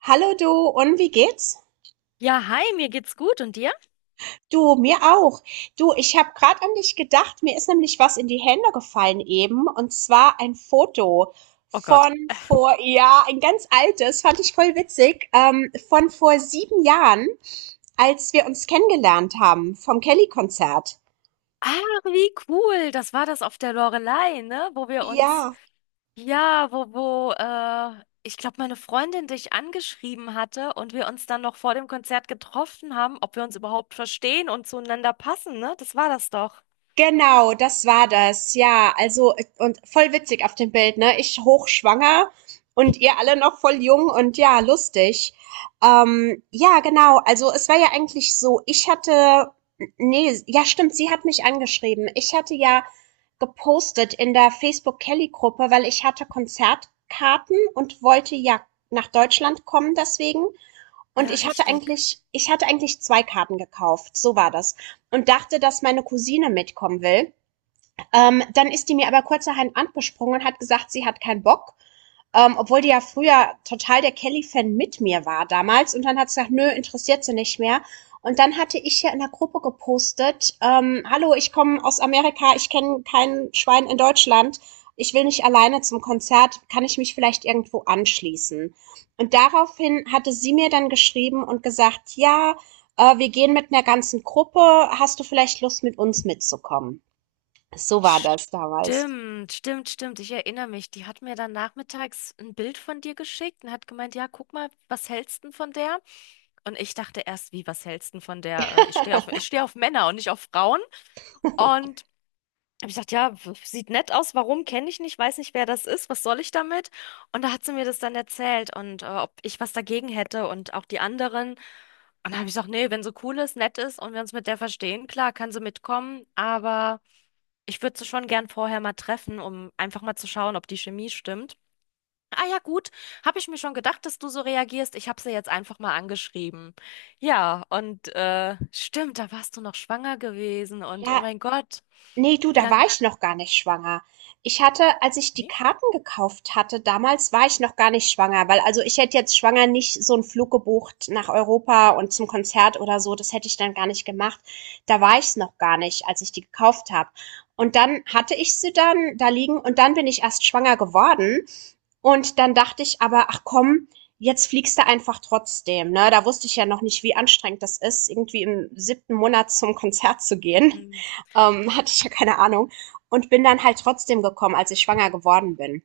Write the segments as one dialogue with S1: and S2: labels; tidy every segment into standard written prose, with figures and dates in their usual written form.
S1: Hallo du, und wie geht's?
S2: Ja, hi, mir geht's gut und dir?
S1: Du, mir auch. Du, ich habe gerade an dich gedacht. Mir ist nämlich was in die Hände gefallen eben. Und zwar ein Foto
S2: Oh Gott.
S1: von vor, ja, ein ganz altes, fand ich voll witzig, von vor 7 Jahren, als wir uns kennengelernt haben vom Kelly-Konzert.
S2: Ah, wie cool. Das war das auf der Loreley, ne? Wo wir uns,
S1: Ja.
S2: ja, wo, wo, ich glaube, meine Freundin dich angeschrieben hatte und wir uns dann noch vor dem Konzert getroffen haben, ob wir uns überhaupt verstehen und zueinander passen, ne? Das war das doch.
S1: Genau, das war das, ja. Also, und voll witzig auf dem Bild, ne? Ich hochschwanger und ihr alle noch voll jung und ja, lustig. Ja, genau. Also, es war ja eigentlich so, ich hatte, nee, ja, stimmt, sie hat mich angeschrieben. Ich hatte ja gepostet in der Facebook Kelly Gruppe, weil ich hatte Konzertkarten und wollte ja nach Deutschland kommen deswegen, und
S2: Ja,
S1: ich hatte
S2: richtig.
S1: eigentlich ich hatte eigentlich 2 Karten gekauft, so war das, und dachte, dass meine Cousine mitkommen will. Dann ist die mir aber kurzerhand angesprungen und hat gesagt, sie hat keinen Bock. Obwohl die ja früher total der Kelly-Fan mit mir war damals. Und dann hat sie gesagt, nö, interessiert sie nicht mehr. Und dann hatte ich ja in der Gruppe gepostet, hallo, ich komme aus Amerika, ich kenne kein Schwein in Deutschland, ich will nicht alleine zum Konzert, kann ich mich vielleicht irgendwo anschließen? Und daraufhin hatte sie mir dann geschrieben und gesagt, ja, wir gehen mit einer ganzen Gruppe, hast du vielleicht Lust, mit uns mitzukommen? So war das damals.
S2: Stimmt, stimmt, stimmt. Ich erinnere mich. Die hat mir dann nachmittags ein Bild von dir geschickt und hat gemeint, ja, guck mal, was hältst du von der? Und ich dachte erst, wie, was hältst du denn von der, ich stehe auf, ich stehe auf Männer und nicht auf Frauen. Und habe ich gedacht, ja, sieht nett aus, warum kenne ich nicht, weiß nicht, wer das ist, was soll ich damit? Und da hat sie mir das dann erzählt und ob ich was dagegen hätte und auch die anderen. Und dann habe ich gesagt, nee, wenn sie cool ist, nett ist und wir uns mit der verstehen, klar, kann sie mitkommen, aber ich würde sie schon gern vorher mal treffen, um einfach mal zu schauen, ob die Chemie stimmt. Ah ja, gut. Habe ich mir schon gedacht, dass du so reagierst. Ich habe sie jetzt einfach mal angeschrieben. Ja, und stimmt, da warst du noch schwanger gewesen und oh
S1: Ja.
S2: mein Gott,
S1: Ne, du,
S2: wie
S1: da war
S2: lang?
S1: ich noch gar nicht schwanger. Ich hatte, als ich die
S2: Nee?
S1: Karten gekauft hatte damals, war ich noch gar nicht schwanger, weil, also, ich hätte jetzt schwanger nicht so einen Flug gebucht nach Europa und zum Konzert oder so, das hätte ich dann gar nicht gemacht. Da war ich's noch gar nicht, als ich die gekauft habe. Und dann hatte ich sie dann da liegen und dann bin ich erst schwanger geworden und dann dachte ich aber: „Ach komm, jetzt fliegst du einfach trotzdem“, ne? Da wusste ich ja noch nicht, wie anstrengend das ist, irgendwie im siebten Monat zum Konzert zu gehen.
S2: Hm.
S1: Hatte ich ja keine Ahnung. Und bin dann halt trotzdem gekommen, als ich schwanger geworden bin.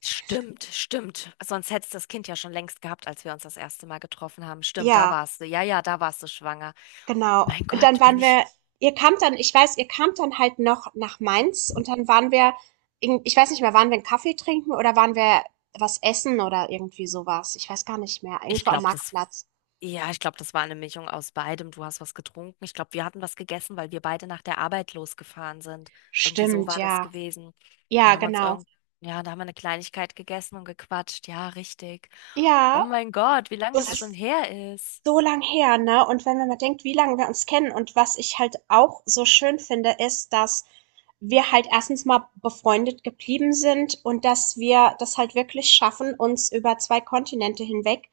S2: Stimmt, stimmt. Sonst hättest du das Kind ja schon längst gehabt, als wir uns das erste Mal getroffen haben. Stimmt, da
S1: Ja,
S2: warst du. Ja, ja, da warst du schwanger.
S1: genau.
S2: Mein
S1: Und dann
S2: Gott, wenn
S1: waren
S2: ich,
S1: wir, ihr kamt dann, ich weiß, ihr kamt dann halt noch nach Mainz und dann waren wir, ich weiß nicht mehr, waren wir einen Kaffee trinken oder waren wir was essen oder irgendwie sowas. Ich weiß gar nicht mehr.
S2: ich
S1: Irgendwo am
S2: glaube, das
S1: Marktplatz.
S2: Ja, ich glaube, das war eine Mischung aus beidem. Du hast was getrunken. Ich glaube, wir hatten was gegessen, weil wir beide nach der Arbeit losgefahren sind. Irgendwie so
S1: Stimmt,
S2: war das
S1: ja.
S2: gewesen. Da
S1: Ja,
S2: haben wir uns
S1: genau.
S2: irgend, ja, da haben wir eine Kleinigkeit gegessen und gequatscht. Ja, richtig. Oh
S1: Ja,
S2: mein Gott, wie lange
S1: das
S2: das schon
S1: ist
S2: her ist.
S1: so lang her, ne? Und wenn man mal denkt, wie lange wir uns kennen, und was ich halt auch so schön finde, ist, dass wir halt erstens mal befreundet geblieben sind und dass wir das halt wirklich schaffen, uns über zwei Kontinente hinweg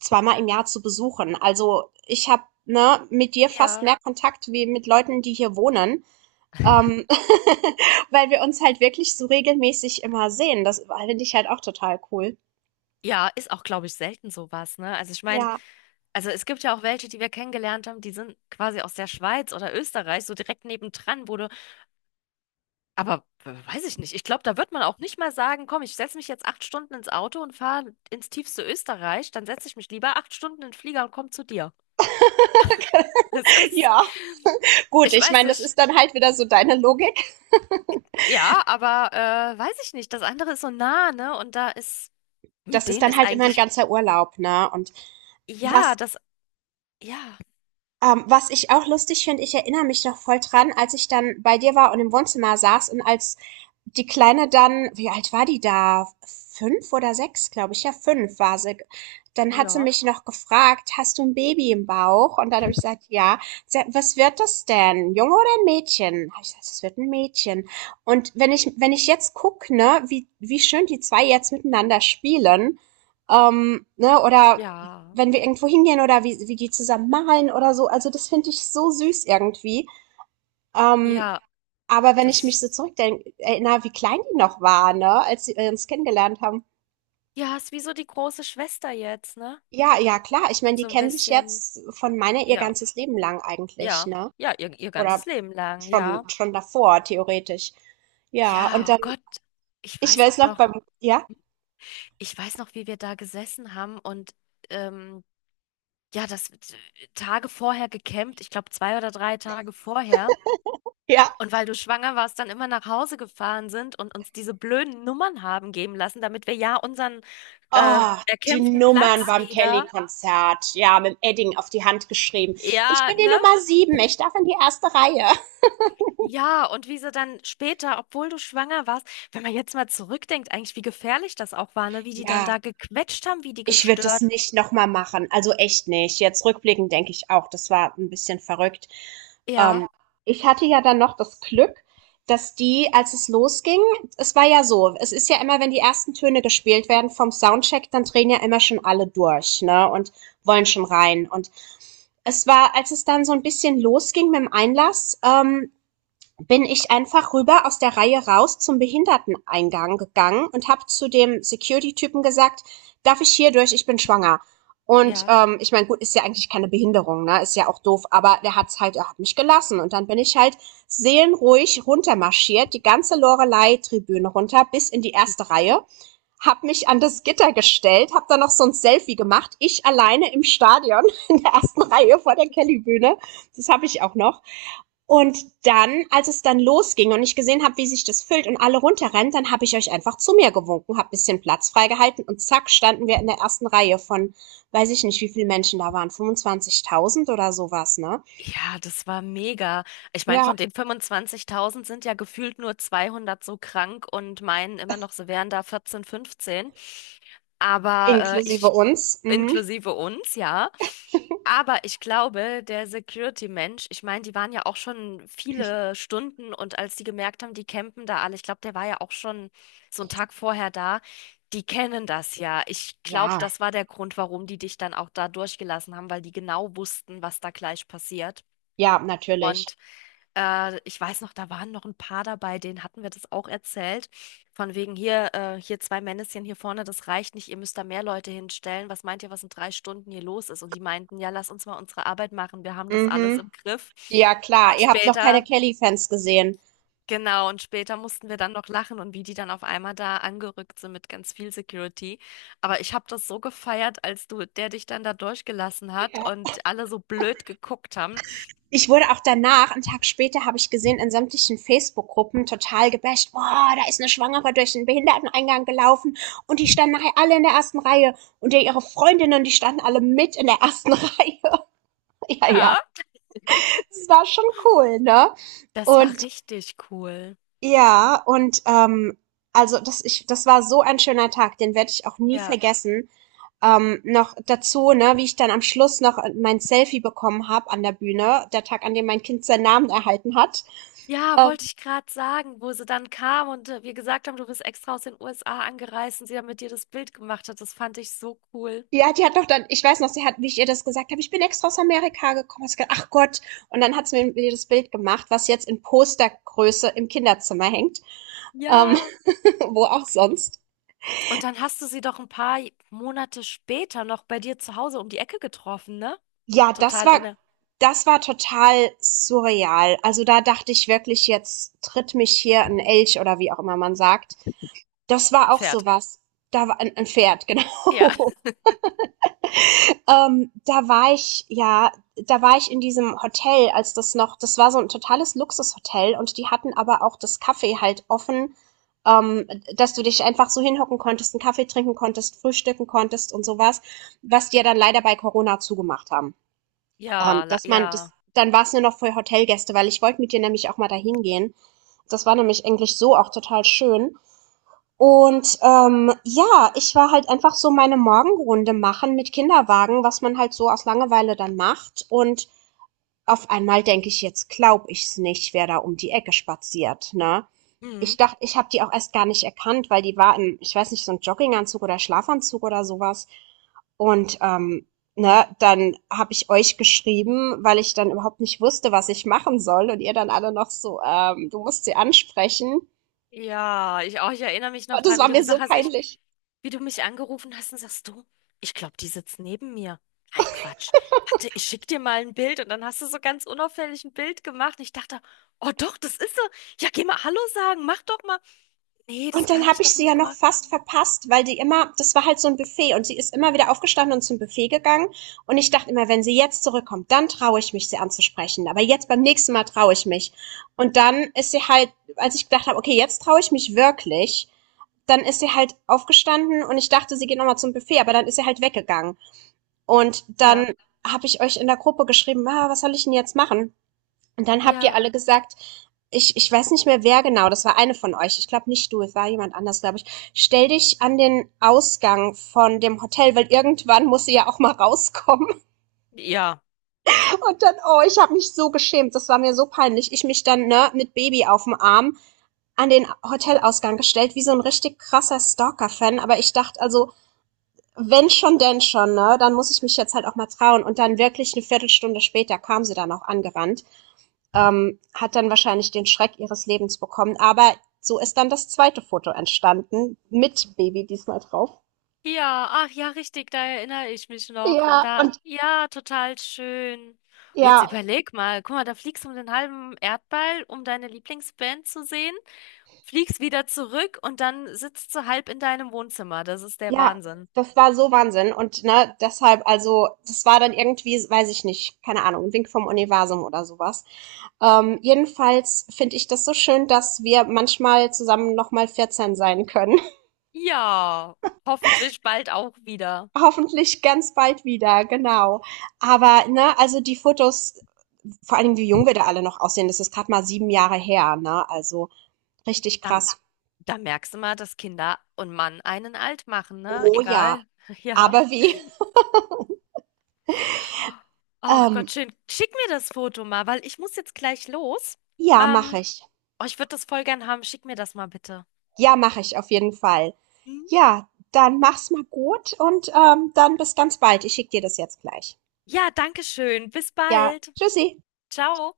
S1: zweimal im Jahr zu besuchen. Also ich habe ne, mit dir fast
S2: Ja.
S1: mehr Kontakt wie mit Leuten, die hier wohnen, ähm, weil wir uns halt wirklich so regelmäßig immer sehen. Das finde ich halt auch total cool.
S2: Ja, ist auch, glaube ich, selten sowas, ne? Also ich meine,
S1: Ja.
S2: also es gibt ja auch welche, die wir kennengelernt haben, die sind quasi aus der Schweiz oder Österreich, so direkt nebendran, wo du. Aber weiß ich nicht. Ich glaube, da wird man auch nicht mal sagen, komm, ich setze mich jetzt acht Stunden ins Auto und fahre ins tiefste Österreich. Dann setze ich mich lieber acht Stunden in den Flieger und komme zu dir. Es ist,
S1: Ja. Gut,
S2: ich
S1: ich
S2: weiß
S1: meine, das
S2: nicht,
S1: ist dann halt wieder so deine Logik.
S2: ja, aber weiß ich nicht. Das andere ist so nah, ne? Und da ist,
S1: Das
S2: mit
S1: ist
S2: denen
S1: dann
S2: ist
S1: halt immer ein
S2: eigentlich,
S1: ganzer Urlaub, ne? Und was
S2: ja, das, ja,
S1: was ich auch lustig finde, ich erinnere mich noch voll dran, als ich dann bei dir war und im Wohnzimmer saß, und als die Kleine dann, wie alt war die da? 5 oder 6, glaube ich. Ja, 5 war sie. Dann hat sie
S2: ja,
S1: mich noch gefragt, hast du ein Baby im Bauch? Und dann habe ich gesagt, ja. Sie hat, was wird das denn? Junge oder ein Mädchen? Habe ich gesagt, es wird ein Mädchen. Und wenn ich, wenn ich jetzt gucke, ne, wie, wie schön die zwei jetzt miteinander spielen, ne, oder
S2: ja,
S1: wenn wir irgendwo hingehen oder wie, wie die zusammen malen oder so. Also das finde ich so süß irgendwie. Ähm,
S2: ja,
S1: aber wenn ich mich so
S2: das,
S1: zurückdenke, erinnere, wie klein die noch war, ne, als sie uns kennengelernt haben.
S2: ja, ist wie so die große Schwester jetzt, ne?
S1: Ja, ja, klar. Ich meine, die
S2: So ein
S1: kennen sich
S2: bisschen,
S1: jetzt von meiner ihr
S2: ja,
S1: ganzes Leben lang eigentlich,
S2: ja,
S1: ne?
S2: ihr
S1: Oder
S2: ganzes Leben lang,
S1: schon,
S2: ja.
S1: schon davor, theoretisch. Ja, und
S2: Ja, oh
S1: dann,
S2: Gott, ich
S1: ich
S2: weiß
S1: weiß
S2: auch
S1: noch
S2: noch,
S1: beim, ja,
S2: ich weiß noch, wie wir da gesessen haben und ähm, ja, das Tage vorher gecampt, ich glaube zwei oder drei Tage vorher.
S1: ja,
S2: Und weil du schwanger warst, dann immer nach Hause gefahren sind und uns diese blöden Nummern haben geben lassen, damit wir ja unseren
S1: oh, die
S2: erkämpften
S1: Nummern
S2: Platz
S1: beim
S2: wieder.
S1: Kelly-Konzert, ja, mit dem Edding auf die Hand geschrieben. Ich
S2: Ja,
S1: bin die
S2: ne?
S1: Nummer 7, ich darf in die erste Reihe.
S2: Ja, und wie sie dann später, obwohl du schwanger warst, wenn man jetzt mal zurückdenkt, eigentlich, wie gefährlich das auch war, ne? Wie die dann
S1: Ja,
S2: da gequetscht haben, wie die
S1: ich würde das
S2: gestört.
S1: nicht noch mal machen, also echt nicht. Jetzt rückblickend denke ich auch, das war ein bisschen verrückt. Ähm,
S2: Ja,
S1: Ich hatte ja dann noch das Glück, dass die, als es losging, es war ja so, es ist ja immer, wenn die ersten Töne gespielt werden vom Soundcheck, dann drehen ja immer schon alle durch, ne, und wollen schon rein. Und es war, als es dann so ein bisschen losging mit dem Einlass, bin ich einfach rüber aus der Reihe raus zum Behinderteneingang gegangen und habe zu dem Security-Typen gesagt, darf ich hier durch, ich bin schwanger. Und
S2: ja.
S1: ich meine, gut, ist ja eigentlich keine Behinderung, ne? Ist ja auch doof, aber der hat's halt, er hat mich gelassen. Und dann bin ich halt seelenruhig runtermarschiert, die ganze Lorelei-Tribüne runter, bis in die erste Reihe, hab mich an das Gitter gestellt, hab dann noch so ein Selfie gemacht, ich alleine im Stadion in der ersten Reihe vor der Kellybühne. Das habe ich auch noch. Und dann, als es dann losging und ich gesehen habe, wie sich das füllt und alle runterrennen, dann habe ich euch einfach zu mir gewunken, habe ein bisschen Platz freigehalten, und zack, standen wir in der ersten Reihe von, weiß ich nicht, wie viele Menschen da waren, 25.000 oder sowas, ne?
S2: Ja, das war mega. Ich meine,
S1: Ja,
S2: von den 25.000 sind ja gefühlt nur 200 so krank und meinen immer noch, sie wären da 14, 15. Aber
S1: inklusive uns. Mhm.
S2: inklusive uns, ja. Aber ich glaube, der Security-Mensch, ich meine, die waren ja auch schon viele Stunden und als die gemerkt haben, die campen da alle, ich glaube, der war ja auch schon so einen Tag vorher da, die kennen das ja. Ich glaube,
S1: Ja,
S2: das war der Grund, warum die dich dann auch da durchgelassen haben, weil die genau wussten, was da gleich passiert.
S1: ja, natürlich.
S2: Und ich weiß noch, da waren noch ein paar dabei, denen hatten wir das auch erzählt. Von wegen hier, hier zwei Männchen hier vorne, das reicht nicht, ihr müsst da mehr Leute hinstellen. Was meint ihr, was in drei Stunden hier los ist? Und die meinten, ja, lass uns mal unsere Arbeit machen, wir haben das alles
S1: Mhm.
S2: im Griff.
S1: Ja, klar,
S2: Und
S1: ihr habt noch keine
S2: später,
S1: Kelly-Fans gesehen.
S2: genau, und später mussten wir dann noch lachen und wie die dann auf einmal da angerückt sind mit ganz viel Security. Aber ich habe das so gefeiert, als du, der dich dann da durchgelassen hat
S1: Ja,
S2: und alle so blöd geguckt haben.
S1: ich wurde auch danach, einen Tag später, habe ich gesehen, in sämtlichen Facebook-Gruppen total gebasht. Boah, da ist eine Schwangere durch den Behinderteneingang gelaufen und die standen nachher alle in der ersten Reihe und ja, ihre Freundinnen, die standen alle mit in der ersten Reihe. Ja, ja,
S2: Ja.
S1: das war schon cool, ne?
S2: Das war
S1: Und
S2: richtig cool.
S1: ja, und also das, ich, das war so ein schöner Tag, den werde ich auch nie
S2: Ja.
S1: vergessen. Noch dazu, ne, wie ich dann am Schluss noch mein Selfie bekommen habe an der Bühne, der Tag, an dem mein Kind seinen Namen erhalten hat.
S2: Ja,
S1: Ähm,
S2: wollte ich gerade sagen, wo sie dann kam und wir gesagt haben, du bist extra aus den USA angereist und sie dann mit dir das Bild gemacht hat. Das fand ich so cool.
S1: ja, die hat doch dann, ich weiß noch, sie hat, wie ich ihr das gesagt habe: „Ich bin extra aus Amerika gekommen.“ Hat sie gesagt: „Ach Gott.“ Und dann hat sie mir das Bild gemacht, was jetzt in Postergröße im Kinderzimmer hängt, ähm,
S2: Ja.
S1: wo auch sonst.
S2: Und dann hast du sie doch ein paar Monate später noch bei dir zu Hause um die Ecke getroffen, ne?
S1: Ja, das
S2: Total
S1: war
S2: ohne
S1: das war total surreal. Also, da dachte ich wirklich: „Jetzt tritt mich hier ein Elch“, oder wie auch immer man sagt. Das
S2: ein
S1: war auch
S2: Pferd.
S1: sowas. Da war ein 'n Pferd,
S2: Ja.
S1: genau. Ähm, da war ich, ja, da war ich in diesem Hotel, als das noch, das war so ein totales Luxushotel, und die hatten aber auch das Café halt offen, ähm, dass du dich einfach so hinhocken konntest, einen Kaffee trinken konntest, frühstücken konntest und sowas, was die ja dann leider bei Corona zugemacht haben.
S2: Ja, la-
S1: Dass man das,
S2: ja.
S1: dann war es nur noch für Hotelgäste, weil ich wollte mit dir nämlich auch mal dahin gehen. Das war nämlich eigentlich so auch total schön. Und ja, ich war halt einfach so meine Morgenrunde machen mit Kinderwagen, was man halt so aus Langeweile dann macht. Und auf einmal denke ich, jetzt glaub ich's nicht, wer da um die Ecke spaziert, ne? Ich
S2: Mhm.
S1: dachte, ich habe die auch erst gar nicht erkannt, weil die war in, ich weiß nicht, so ein Jogginganzug oder Schlafanzug oder sowas. Und ne, dann habe ich euch geschrieben, weil ich dann überhaupt nicht wusste, was ich machen soll. Und ihr dann alle noch so, du musst sie ansprechen.
S2: Ja, ich auch. Ich erinnere mich noch
S1: Und das
S2: dran,
S1: war mir so peinlich.
S2: wie du mich angerufen hast und sagst du, ich glaube, die sitzt neben mir. Ein Quatsch. Warte, ich schick dir mal ein Bild und dann hast du so ganz unauffällig ein Bild gemacht. Und ich dachte, oh doch, das ist sie. Ja, geh mal Hallo sagen, mach doch mal. Nee, das
S1: Und dann
S2: kann
S1: habe
S2: ich
S1: ich
S2: doch
S1: sie ja
S2: nicht
S1: noch
S2: machen.
S1: fast verpasst, weil die immer, das war halt so ein Buffet und sie ist immer wieder aufgestanden und zum Buffet gegangen. Und ich dachte immer, wenn sie jetzt zurückkommt, dann traue ich mich, sie anzusprechen. Aber jetzt beim nächsten Mal traue ich mich. Und dann ist sie halt, als ich gedacht habe, okay, jetzt traue ich mich wirklich, dann ist sie halt aufgestanden und ich dachte, sie geht nochmal zum Buffet, aber dann ist sie halt weggegangen. Und
S2: Ja,
S1: dann habe ich euch in der Gruppe geschrieben, ah, was soll ich denn jetzt machen? Und dann habt ihr
S2: ja,
S1: alle gesagt, ich weiß nicht mehr wer genau, das war eine von euch. Ich glaube nicht du, es war jemand anders, glaube ich. Stell dich an den Ausgang von dem Hotel, weil irgendwann muss sie ja auch mal rauskommen.
S2: ja.
S1: Und dann, oh, ich habe mich so geschämt, das war mir so peinlich. Ich mich dann ne, mit Baby auf dem Arm an den Hotelausgang gestellt, wie so ein richtig krasser Stalker-Fan. Aber ich dachte, also, wenn schon, denn schon, ne? Dann muss ich mich jetzt halt auch mal trauen. Und dann wirklich eine Viertelstunde später kam sie dann auch angerannt. Hat dann wahrscheinlich den Schreck ihres Lebens bekommen. Aber so ist dann das zweite Foto entstanden, mit Baby diesmal drauf.
S2: Ja, ach ja, richtig, da erinnere ich mich noch. Und
S1: Ja.
S2: da,
S1: Und
S2: ja, total schön. Jetzt
S1: ja,
S2: überleg mal, guck mal, da fliegst du um den halben Erdball, um deine Lieblingsband zu sehen, fliegst wieder zurück und dann sitzt du halb in deinem Wohnzimmer. Das ist der
S1: ja,
S2: Wahnsinn.
S1: das war so Wahnsinn. Und ne, deshalb, also, das war dann irgendwie, weiß ich nicht, keine Ahnung, ein Wink vom Universum oder sowas. Jedenfalls finde ich das so schön, dass wir manchmal zusammen nochmal 14 sein können.
S2: Ja, hoffentlich bald auch wieder.
S1: Hoffentlich ganz bald wieder, genau. Aber, ne, also die Fotos. Vor allem, wie jung wir da alle noch aussehen. Das ist gerade mal 7 Jahre her, ne? Also richtig
S2: Dann,
S1: krass.
S2: dann merkst du mal, dass Kinder und Mann einen alt machen, ne?
S1: Oh ja.
S2: Egal. Ja.
S1: Aber wie?
S2: Ach
S1: Ähm,
S2: Gott, schön. Schick mir das Foto mal, weil ich muss jetzt gleich los.
S1: ja, mache
S2: Ähm,
S1: ich.
S2: Oh, ich würde das voll gern haben. Schick mir das mal bitte.
S1: Ja, mache ich auf jeden Fall.
S2: Mhm.
S1: Ja, dann mach's mal gut und dann bis ganz bald. Ich schicke dir das jetzt gleich.
S2: Ja, danke schön. Bis
S1: Ja,
S2: bald.
S1: tschüssi.
S2: Ciao.